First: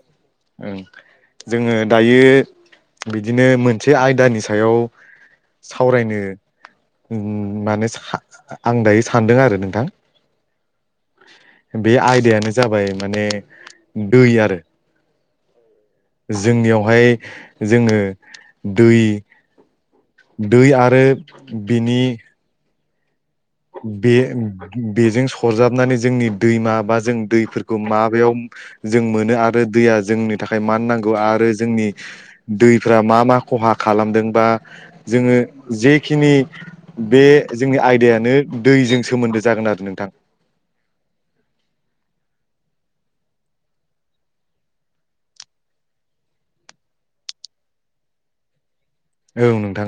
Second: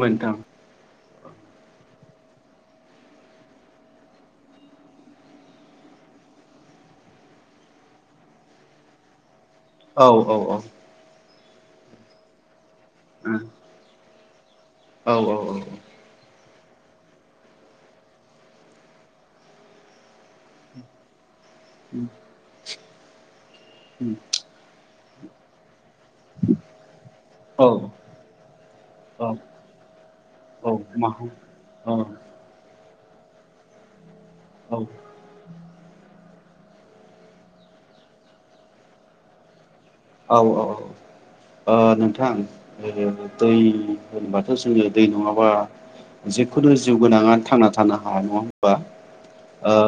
नोंथां ओं जोङो। दायो बिदिनो मोनसे आयदानि सायाव सावरायनो उम माने आं दायो सानदों आरो नोंथां औ औ औ। बे आयदायानो जाबाय माने दै आरो। औ औ औ। जोंनियावहाय जोङो दै। दै आरो बिनि। बे बेजों सरजाबनानै जोंनि दैमाबा जों औ दैफोरखौ माबायाव जों मोनो आरो दैया जोंनि थाखाय मा नांगौ आरो जोंनि औ दै फोरा मा मा खहा खालामदों बा औ जोङो जेखिनि बे जोंनि आयदायानो दैजों सोमोन्दो जागोन आरो नों औ औ ओ नोंथां दै होनबाथ' जोङो दै नङाबा जिखुनु जिउ गोनाङा थांना थानो हानाय नङा औ ओ नोंथां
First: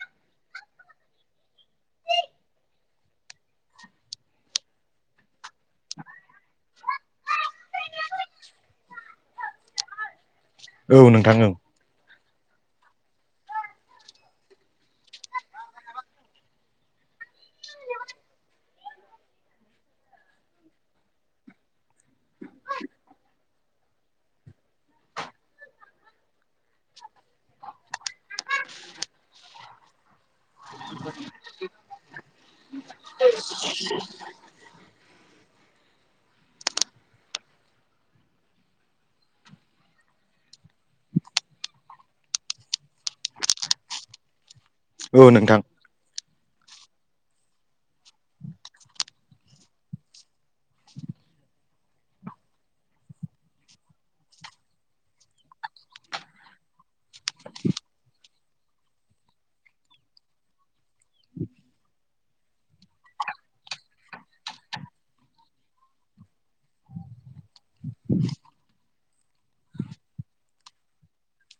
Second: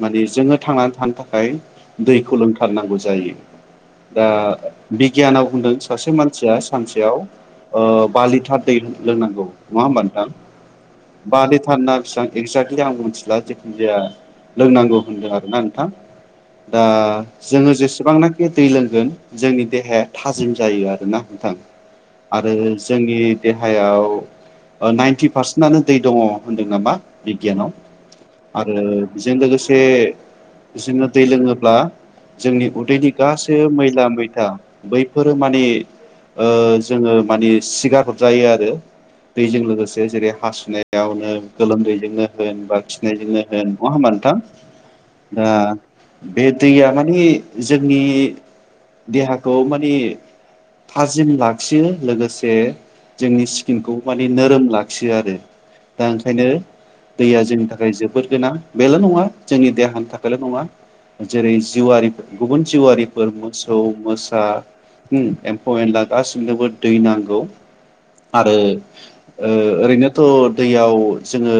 माने जोङो थांनानै थानो थाखाय दैखौ लोंथारनांगौ जायो। दा बिगियानाव बुं होनदों सासे मानसिया सानसेयाव ओ बा लिटार दै लोंनांगौ नङा होमबा नोंथां ओं औ नोंथां बा औ लिथार ना बिसिबां एक्जेक्टलि आं मिथिला जेखुन जाया लोंनांगौ होनदों आरोना नोंथां दा जोङो जेसेबांनाखि दै लों गोन जोंनि देहाया थाजिम जायो आरोना नोंथां आरो जोंनि देहायाव नाइनटि पारसेन्टनो दै दङ होनदों नामा बिगियानाव आरो बेजों लोगोसे जोङो दै लोङोब्ला जोंनि उदैनि गासै मैला मैथा बैफो रो माने ओ जोङो माने सिगार हरजायो आरो दैजों लोगोसे जेरै हासुनायावनो गोलोमदैजोंनो होन बा खिनायजोंनो होन नङा होमबा नोंथां। औ दा नोंथां बे दैया माने जोंनि देहाखौ माने थाजिम लाखियो लोगोसे जोंनि स्किनखौ माने नोरोम लाखियो आरो दा ओंखायनो दैया जोंनि थाखाय जोबोद गोनां बेल' नङा जोंनि देहानि थाखायल' नङा जेरै जिउआरिफोर गुबुन जिउआरि फोर मोसौ मोसा, होम एम्फौ-एनला गासिनोबो दै नांगौ आरो ओ ओरैनोथ' दैयाव जोङो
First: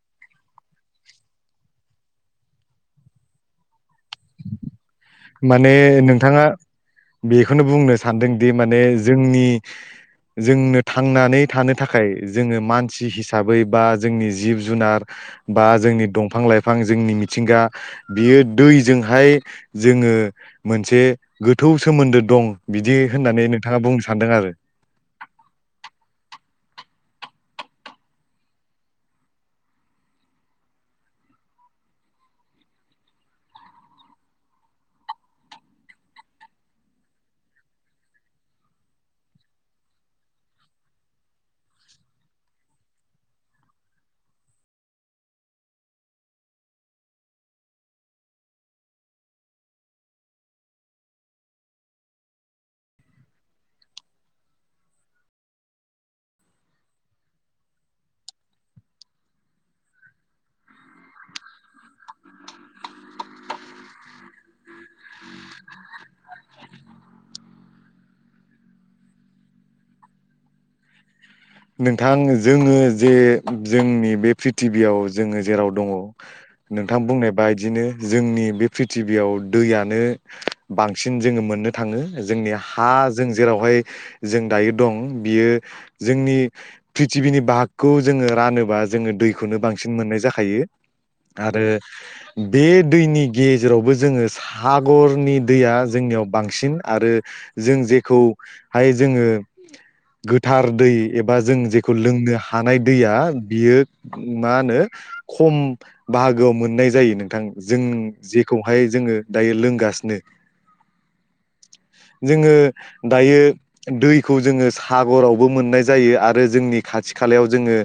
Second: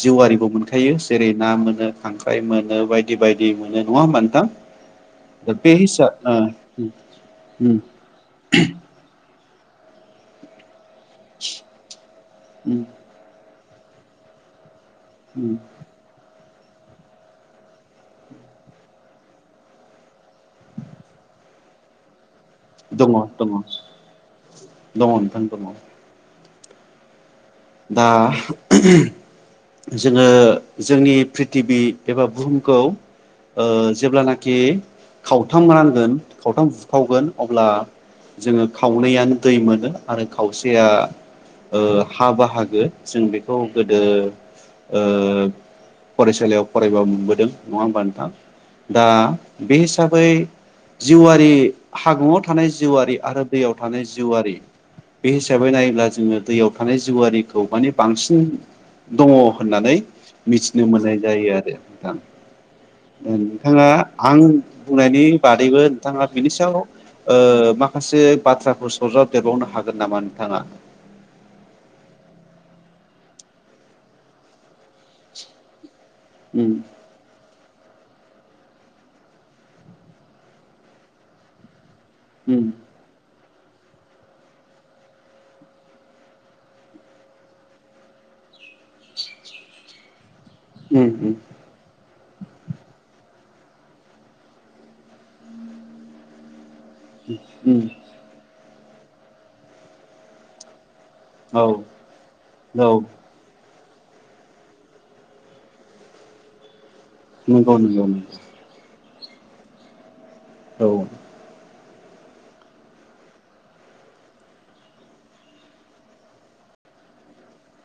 जिउआिबो मोनखायो जेरै ना मोनो खांख्राइ मोनो बायदि बायदि मोनो नङा होमबा नोंथां ने बे हिसाब नोंथाङा ओ बेखौनो उम बुंनो सानदोंदि माने जोंनि जोंनो थांनानै थानो थाखाय जोङो उम मानसि हिसाबै बा जोंनि जिब-जुनार उम बा जोंनि दंफां-लाइफां बिफां जोंनि मिथिंगा बियो दैजों हाय जोङो मोनसे गोथौ सोमोन्दो दं। बिदि दङ होननानै दङ नोंथाङा बुंनो सानदों आरो दङ नोंथां दङ दा [unintelligible] जोङो जोंनि प्रिथिबि एबा बुहुमखौ जेब्लानाखि खावथाम रानांगोन खावथाम बुखावगोन अब्ला जोङो खावनैयानो दै मोनो आरो खावसेया [unintelligible] बाहागो जों बेखौ गोदो ओ फरायसालियाव फरायबा मोनबोदों नङा होमबा नोंथां दा बे हिसाबै जिउआरि हागुआव थानाय जिउआरि आरो दैयाव थानाय जिउआरि बे हिसाबै नायोब्ला जोङो दैयाव थानाय जिउआरिखौ माने बांसिन दङ होननानै मिथिनो मोननाय जायो आरो नोंथां नोंथाङा आं बुंनायनि बादैबो नोंथाङा बिनि सायाव माखासे बाथ्राखौ सरजाबदेरबावनो हागोन नामा नोंथाङा नोंथां जोङो जे जोंनि बे प्रि टिभि आयाव जोङो जेराव दङ उम नोंथां बुंनाय बाय बिदिनो जोंनि बे प्रिथिबियाव दैयानो बांसिन जोङो मोननो थाङो जोंनि उम हा जों जेरावहाय जों दायो दं बियो जोंनि प्रिथिबिनि बाहागखौ जोङो रानोबा जोङो दैखौनो बांसिन मोननाय जा खायो उम उम दा आरो बे दैनि गेजेरावबो जोङो सागरनि दैया जोंनियाव बांसिन आरो जों उम जेखौ हाय जोङो गोथार दै एबा औ जों जेखौ लोंनो हानाय दैया बियो मा होनो खम बाहागोआव मोननाय जायो नोंथां नंगौ जों नंगौ जेखौहाय जोङो दायो लोंगासिनो औ जोङो दायो दैखौ जोङो सागरावबो मोननाय जायो आरो जोंनि खाथि खालायाव जोङो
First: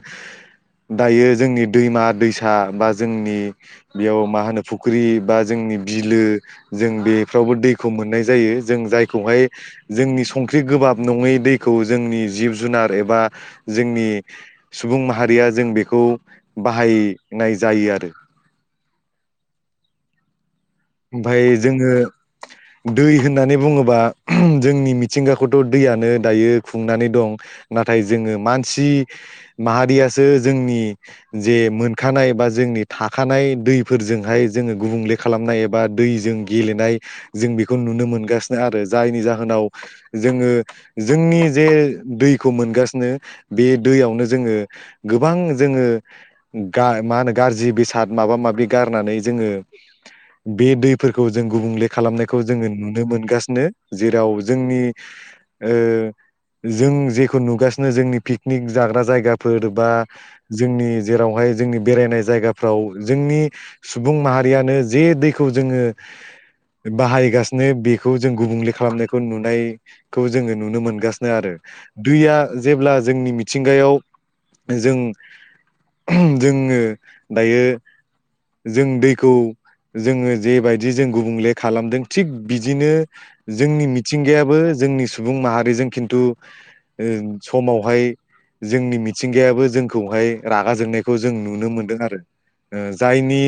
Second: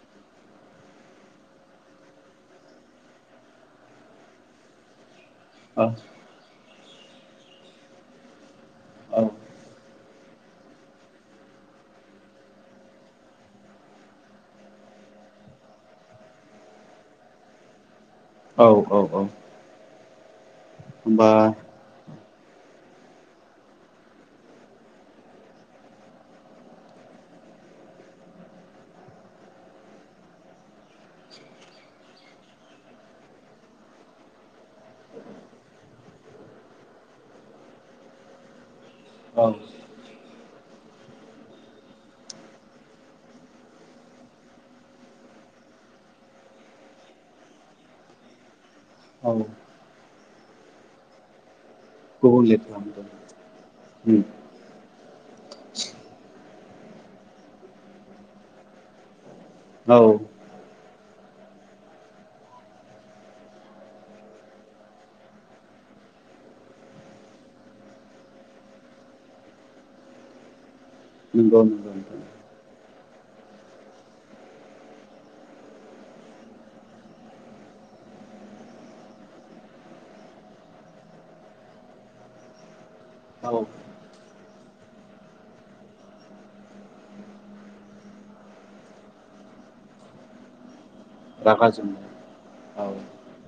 दायो जोंनि दैमा दैसा बा जोंनि बेयाव मा होनो फुख्रि बा जोंनि औ बिलो जों बेफ्रावबो दैखौ मोननाय जायो जों औ जायखौहाय जोंनि संख्रि गोबाब नङै दैखौ जोंनि जिब जुनार एबा जोंनि सुबुं माहारिया जों बेखौ बाहायनाय जायो आरो औ औ औ होमबा ओमफाय जोङो दै होननानै बुङोबा ओहम जोंनि मिथिंगाखौथ' दैयानो दायो खुंनानै दं नाथाय जोङो मानसि माहारियासो जोंनि जे मोनखानाय बा जोंनि थाखानाय दैफोरजोंहाय जोङो गुबुंले खालामनाय ए बा दैजों गेलेनाय जों बेखौ नुनो मोनगासिनो आरो जायनि औ जाहोनाव जोङो जोंनि जे दैखौ मोनगासिनो बे दैयावनो जोङो गोबां जोङो गा मा होनो गाज्रि बेसाद माबा माबि गारनानै औ जोङो बे दैफोरखौ जों गुबुंले खालामनायखौ गुबुंले जोङो नुनो खालामदों मोनगासिनो उम जेराव जोंनि ओ जों जेखौ नुगासिनो जोंनि पिकनिक जाग्रा जायगा फोर बा औ जोंनि जेरावहाय जोंनि बेरायनाय जायगाफ्राव जोंनि सुबुं माहारियानो जे दै खौ जोङो बाहायगासिनो बेखौ जों गुबुंले खालामनायखौ नुनायखौ जोङो नुनो मोनगासिनो‌ आरो नंगौ नंगौ नोंथां दैया जेब्ला जोंनि मिथिंगायाव जों ओहम जोङो दायो जों दैखौ जोङो जेबायदि जों गुबुंले खालामदों थिग बिदिनो औ जोंनि मिथिंगायाबो जोंनि सुबुं माहारिजों खिन्थु ओ समावहाय जोंनि मिथिंगायाबो जोंखौहाय रागा जोंनाय खौ जों रागा नुनो मोनदों जोंनाय आरो औ जायनि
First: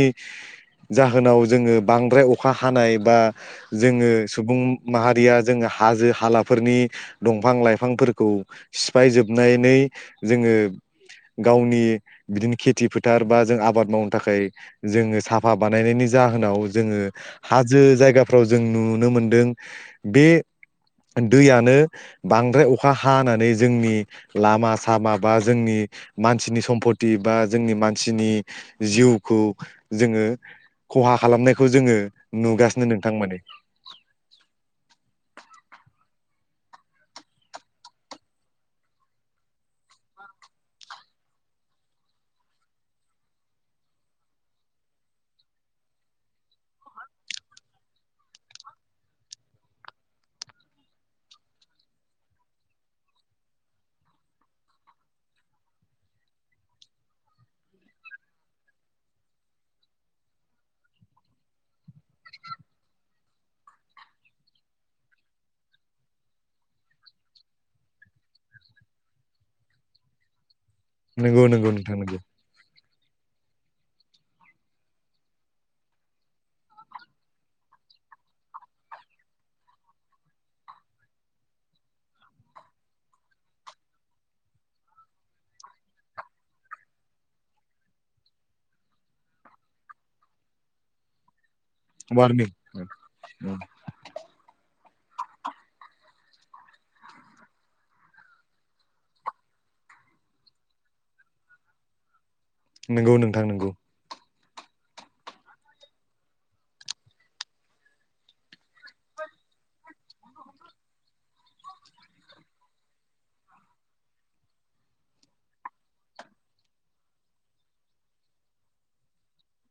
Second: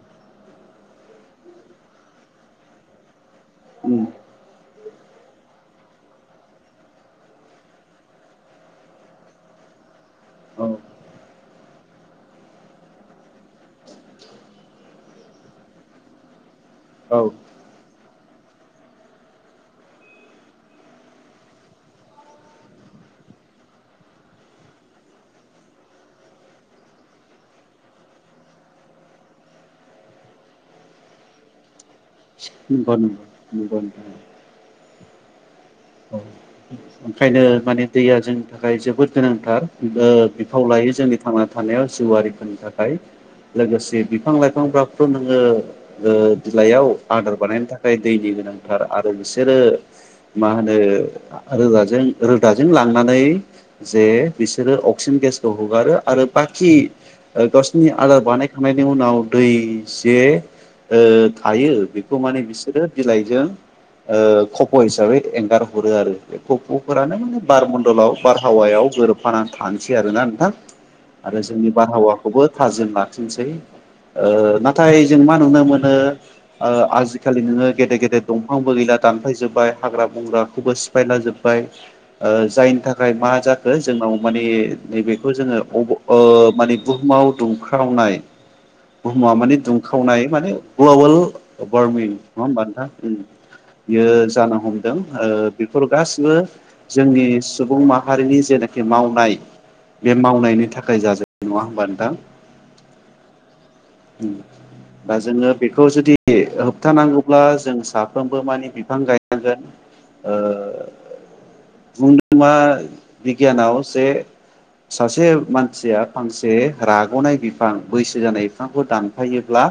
जा जाहोनाव जोङो बांद्राय अखा हानाय बा उम जोङो सुबुं माहारिया जोङो हाजो हालाफोरनि दंफां लाइफांफोरखौ सिफाय जोबनानै जोङो औ गावनि बिदिनो खेथि फोथार बा जों आबाद मावनो थाखाय जोङो साफा बानायनायनि जाहोनाव जोङो औ हाजो जायगाफ्राव जों नुनो मोनदों। बे दैयानो बांद्राय अखा हानानै जोंनि लामा सामा बा जोंनि मानसिनि सम्पत बा जोंनि मानसिनि जिउखौ जोङो खहा खालामनायखौ जोङो नुगासिनो नोंथां माने [inaudible] औ ओंखायनो माने दैया जोंनि थाखाय जोबोद गोनांथार ओ बिफाव लायो जोंनि थांना थानायाव जिउआरारिफोरनि थाखाय लोगोसे बिफां लाइफांफ्राथ' नोङो बिलाइयाव आदार बानायनो थाखाय दैनि गोनांथार आरो बिसोरो मा होनो आरो रोगा रोदाजों रोदाजों लांनानै जे बिसोरो अक्सिजेन गेसखौ हगारो आरो बाखि गावसिोरनि आदार बानायखांनायनि उनाव दै जे थायो बेखौ माने बिसोरो बिलाइजों खफ' हिसाबै एंगारहरो आरो गफ'फोरानो माने बारमन्दलाव बारहावायाव गोरोबफानानै थानोसै आरोना नोंथां। आरो नंगौ नंगौ जोंनि नोंथां नंगौ बारहावाखौबो थाजिमला सै ओ नाथाय जों मा नुनो मोनो ओ आजिखालि नोङो गेदेर गेदेर दंफांबो गैला दानफायजोबबाय हाग्रा बंग्राखौबो सिफायला जोब बाय ओ जायनि थाखाय मा जाखो जोंनाव माने नैबेखौ जोङो माने बुहुमाव दुंख्रावनाय बुहुमाव माने दुंख्रावनाय माने ग्लबेल बारमि नङा वारनिं हबा नोंथां बियो जान हम दों ओ बेफोर गास गासिबो जोंनि सुबुं माहारिनि जेनाखि मावनाय बे मावनायनि थाखाय जाजायो नङा होमब नोंथां। नंगौ नोंथां नंगौ। दा जोङो बेखौ जुदि होबथानांगौब्ला जों साफ्रोमबो मानि बिफां गायनांगोन ओ बुंदों मा बिगियानाव जे सासे मानसिया फांसे राग'नाय बिफां बैसो जानाय। बिफांखौ दानफायोब्ला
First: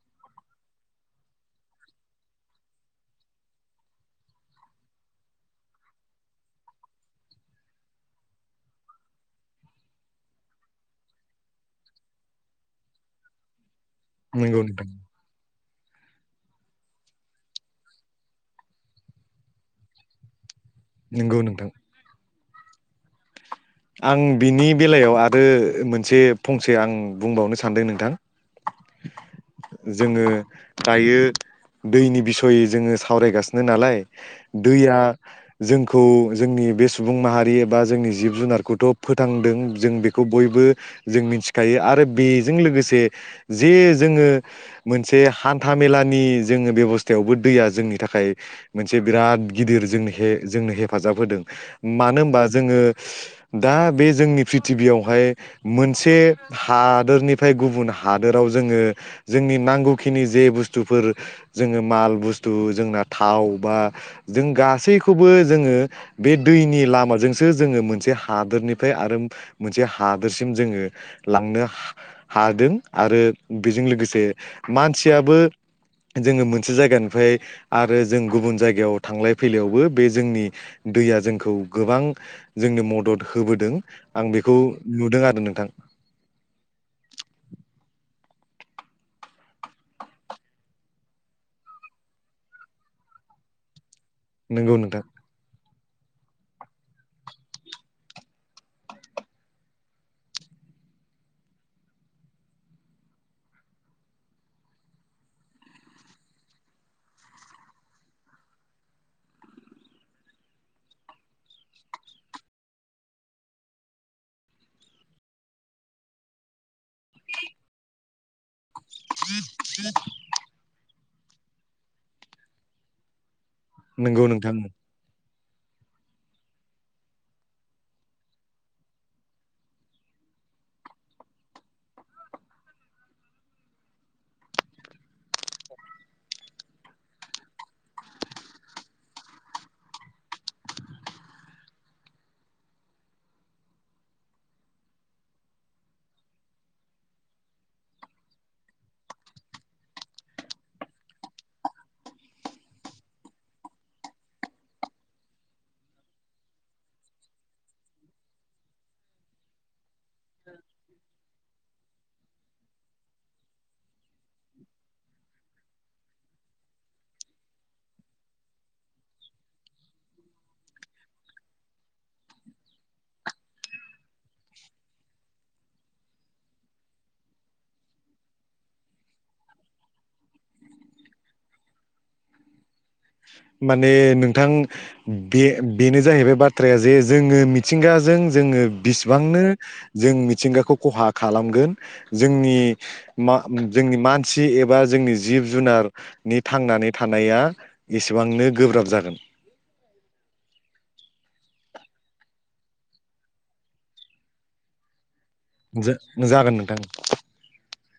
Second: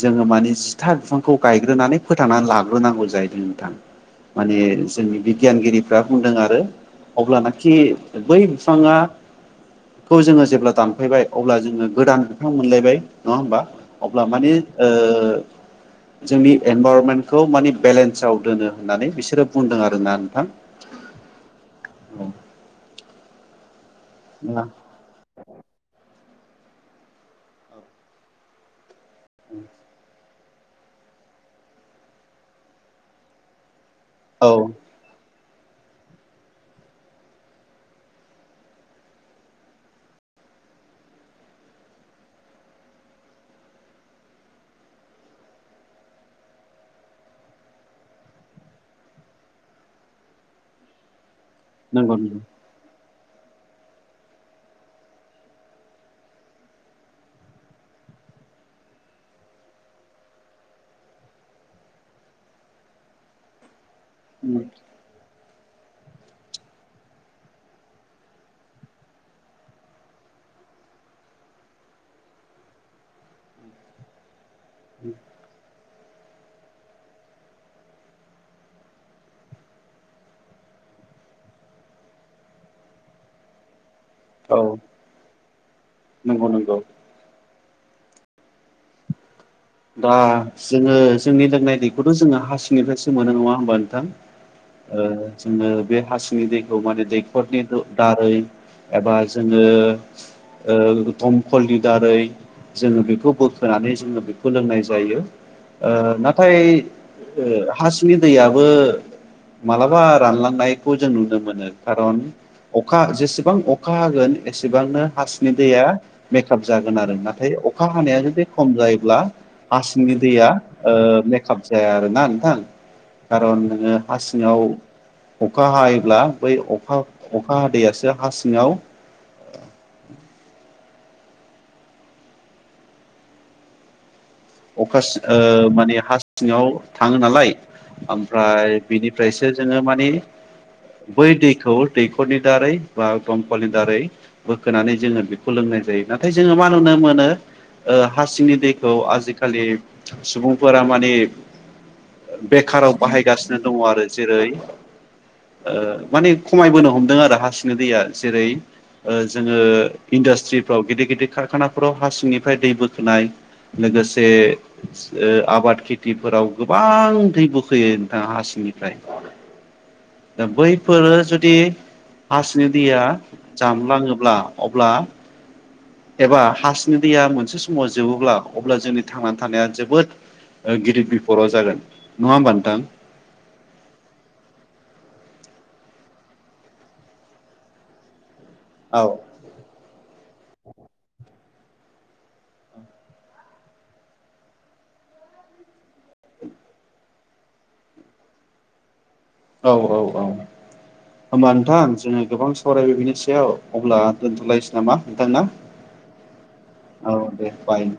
जोङो माने जिथा बिफांखौ गायग्रोनानै फोथांनानै लाग्रोनांगौ जाहैदों नोंथां माने जोंनि बिगियानगिरिफ्रा बुंदों आरो अब्लानाखि बै बिफाङाखौ जोङो जेब्ला दानफायबाय अब्ला जोङो गोदान बिफां मोनलायबाय। अ होमबा अब्ला माने नंगौ नोंथां ओ जोंनि इनभाररनमेन्टखौ माने बेलेन्साव दोनो होननानै बिसोरो बुंदों आरोना नोंथां। नंगौ नोंथां औ आं बिनि बेलायाव आरो मोनसे फंसे आं बुंबावनो सानदों नोंथां। जोङो दायो दैनि बिसयै जोङो सावरायगासिनो नालाय। औ दैया जोंखौ जोंनि बे सुबुं माहारि एबा जोंनि जिब जुनार खौथ' फोथांदों जों बेखौ बयबो जों मिथिखायो आरो बेजों लोगोसे जे जोङो मोनसे हान्था मेलानि जोङो बेब'स्थायावबो दैया जोंनि थाखाय मोनसे बिराद गिदिर जोंनो जोंनो हेफाजाब होदों। मानो नंगौ नंगौ होनोमबा जोङो दा बे जोंनि प्रिथिबियावहाय मोनसे हादोरनिफ्राय गुबुन हादोराव जोङो जोंनि नांगौखिनि जे बुस्थुफोर जोङो माल बुस्थु जोंना थाव बा जों गासैखौबो जोङो बे दैनि लामाजोंसो जोङो मोनसे हादोरनिफ्राय आरो मोनसे हादोरसिम जोङो लांनो हादों आरो बेजों लोगोसे । मानसियाबो जोङो मोनसे जायगानिफ्राय आरो जों गुबुन जायगायाव थांलाय फैलायावबो बे जोंनि दैया जोंखौ गोबां जोंनो मदद । होबोदों। आं बेखौ औ नुदों आरो नोंथां नंगौ नंगौ । दा जोङो जोंनि लोंनाय दैखौथ' जोङो हासिंनिफ्रायसो मोनो नङा होमबा नोंथां नंगौ । ओ नोंथां जोंङो । बे हासिंनि दैखौ माने दैखरनि दारै एबा जोङो ओ दमखलनि दारै जोङो बेखौ बोखोनानै जोङो । खौ लोंनाय जायो ओ नाथाय हासिंनि दैयाबो मालाबा रानलांनायखौ जों नुनो मोनो कारन जेसेबां अखा हागोन एसेबांनो हासिंनि दैया मेकप जागोन आरो नाथाय अखा हानाया जुदि खम जायो । हासिंनि दैया । ओ मेकाप जाया आरो ना नोंथां । खारन नोङो नंगौ नोंथां हासिंङाव । अखा हायोब्ला बै अखा अखा हादैयासो हा सिङाव । अखा सि ओ माने हा सिङाव थाङो नालाय ओमफ्राय बिनिफ्रायसो जोङो मानि बै दैखौ दैखरनि दारै बा दमखलनि दारै बोखांनानै जोङो बेखौ लोंनाय जायो नाथाय जोङो मा नुनो मोनो ओ हा सिंनि दैखौ आजिखालि खालि सुबुंफोरा माने बेखाराव बाहायगासिनो दङ आरो जेरै ओ माने खमायबोनो हमदों आरो हा सिंनि दैया जेरै जोङो इन्डास्ट्रिफ्राव गिदिर गिदिर कारखानाफोराव हा सिंनिफ्राय दै बोखोनाय लोगोसे । जे ओ आबाद खेथिफोराव गोबां दै बोखोयो नोंथां हासिंनिफ्राय दा बैफोरो जुदि हासिंनि दैया जामलाङोब्ला अब्ला एबा हासिंनि दैया मोनसे समाव जोबोब्ला अब्ला जोंनि थांनानै थानाया जोबोद गिदिर बिफदाव जागोन नङा होमबा नोंथां। माने नोंथां बे बेनो जाहैबाय बाथ्राया जे जोङो मिथिंगाजों जोङो औ बिसेबांनो जों मिथिंगाखौ खहा खालामगोन जोंनि मा जोंनि मानसि एबा जोंनि जिब जुनारनि थांनानै थानाया एसेबांनो गोब्राब जागोन । औ औ औ होमबा नोंथां जोङो गोबां सावरायबाय बिनि सायाव अब्ला दोनथ'लायसै नामा? थांना जागोन नोंथां औ दे बाय।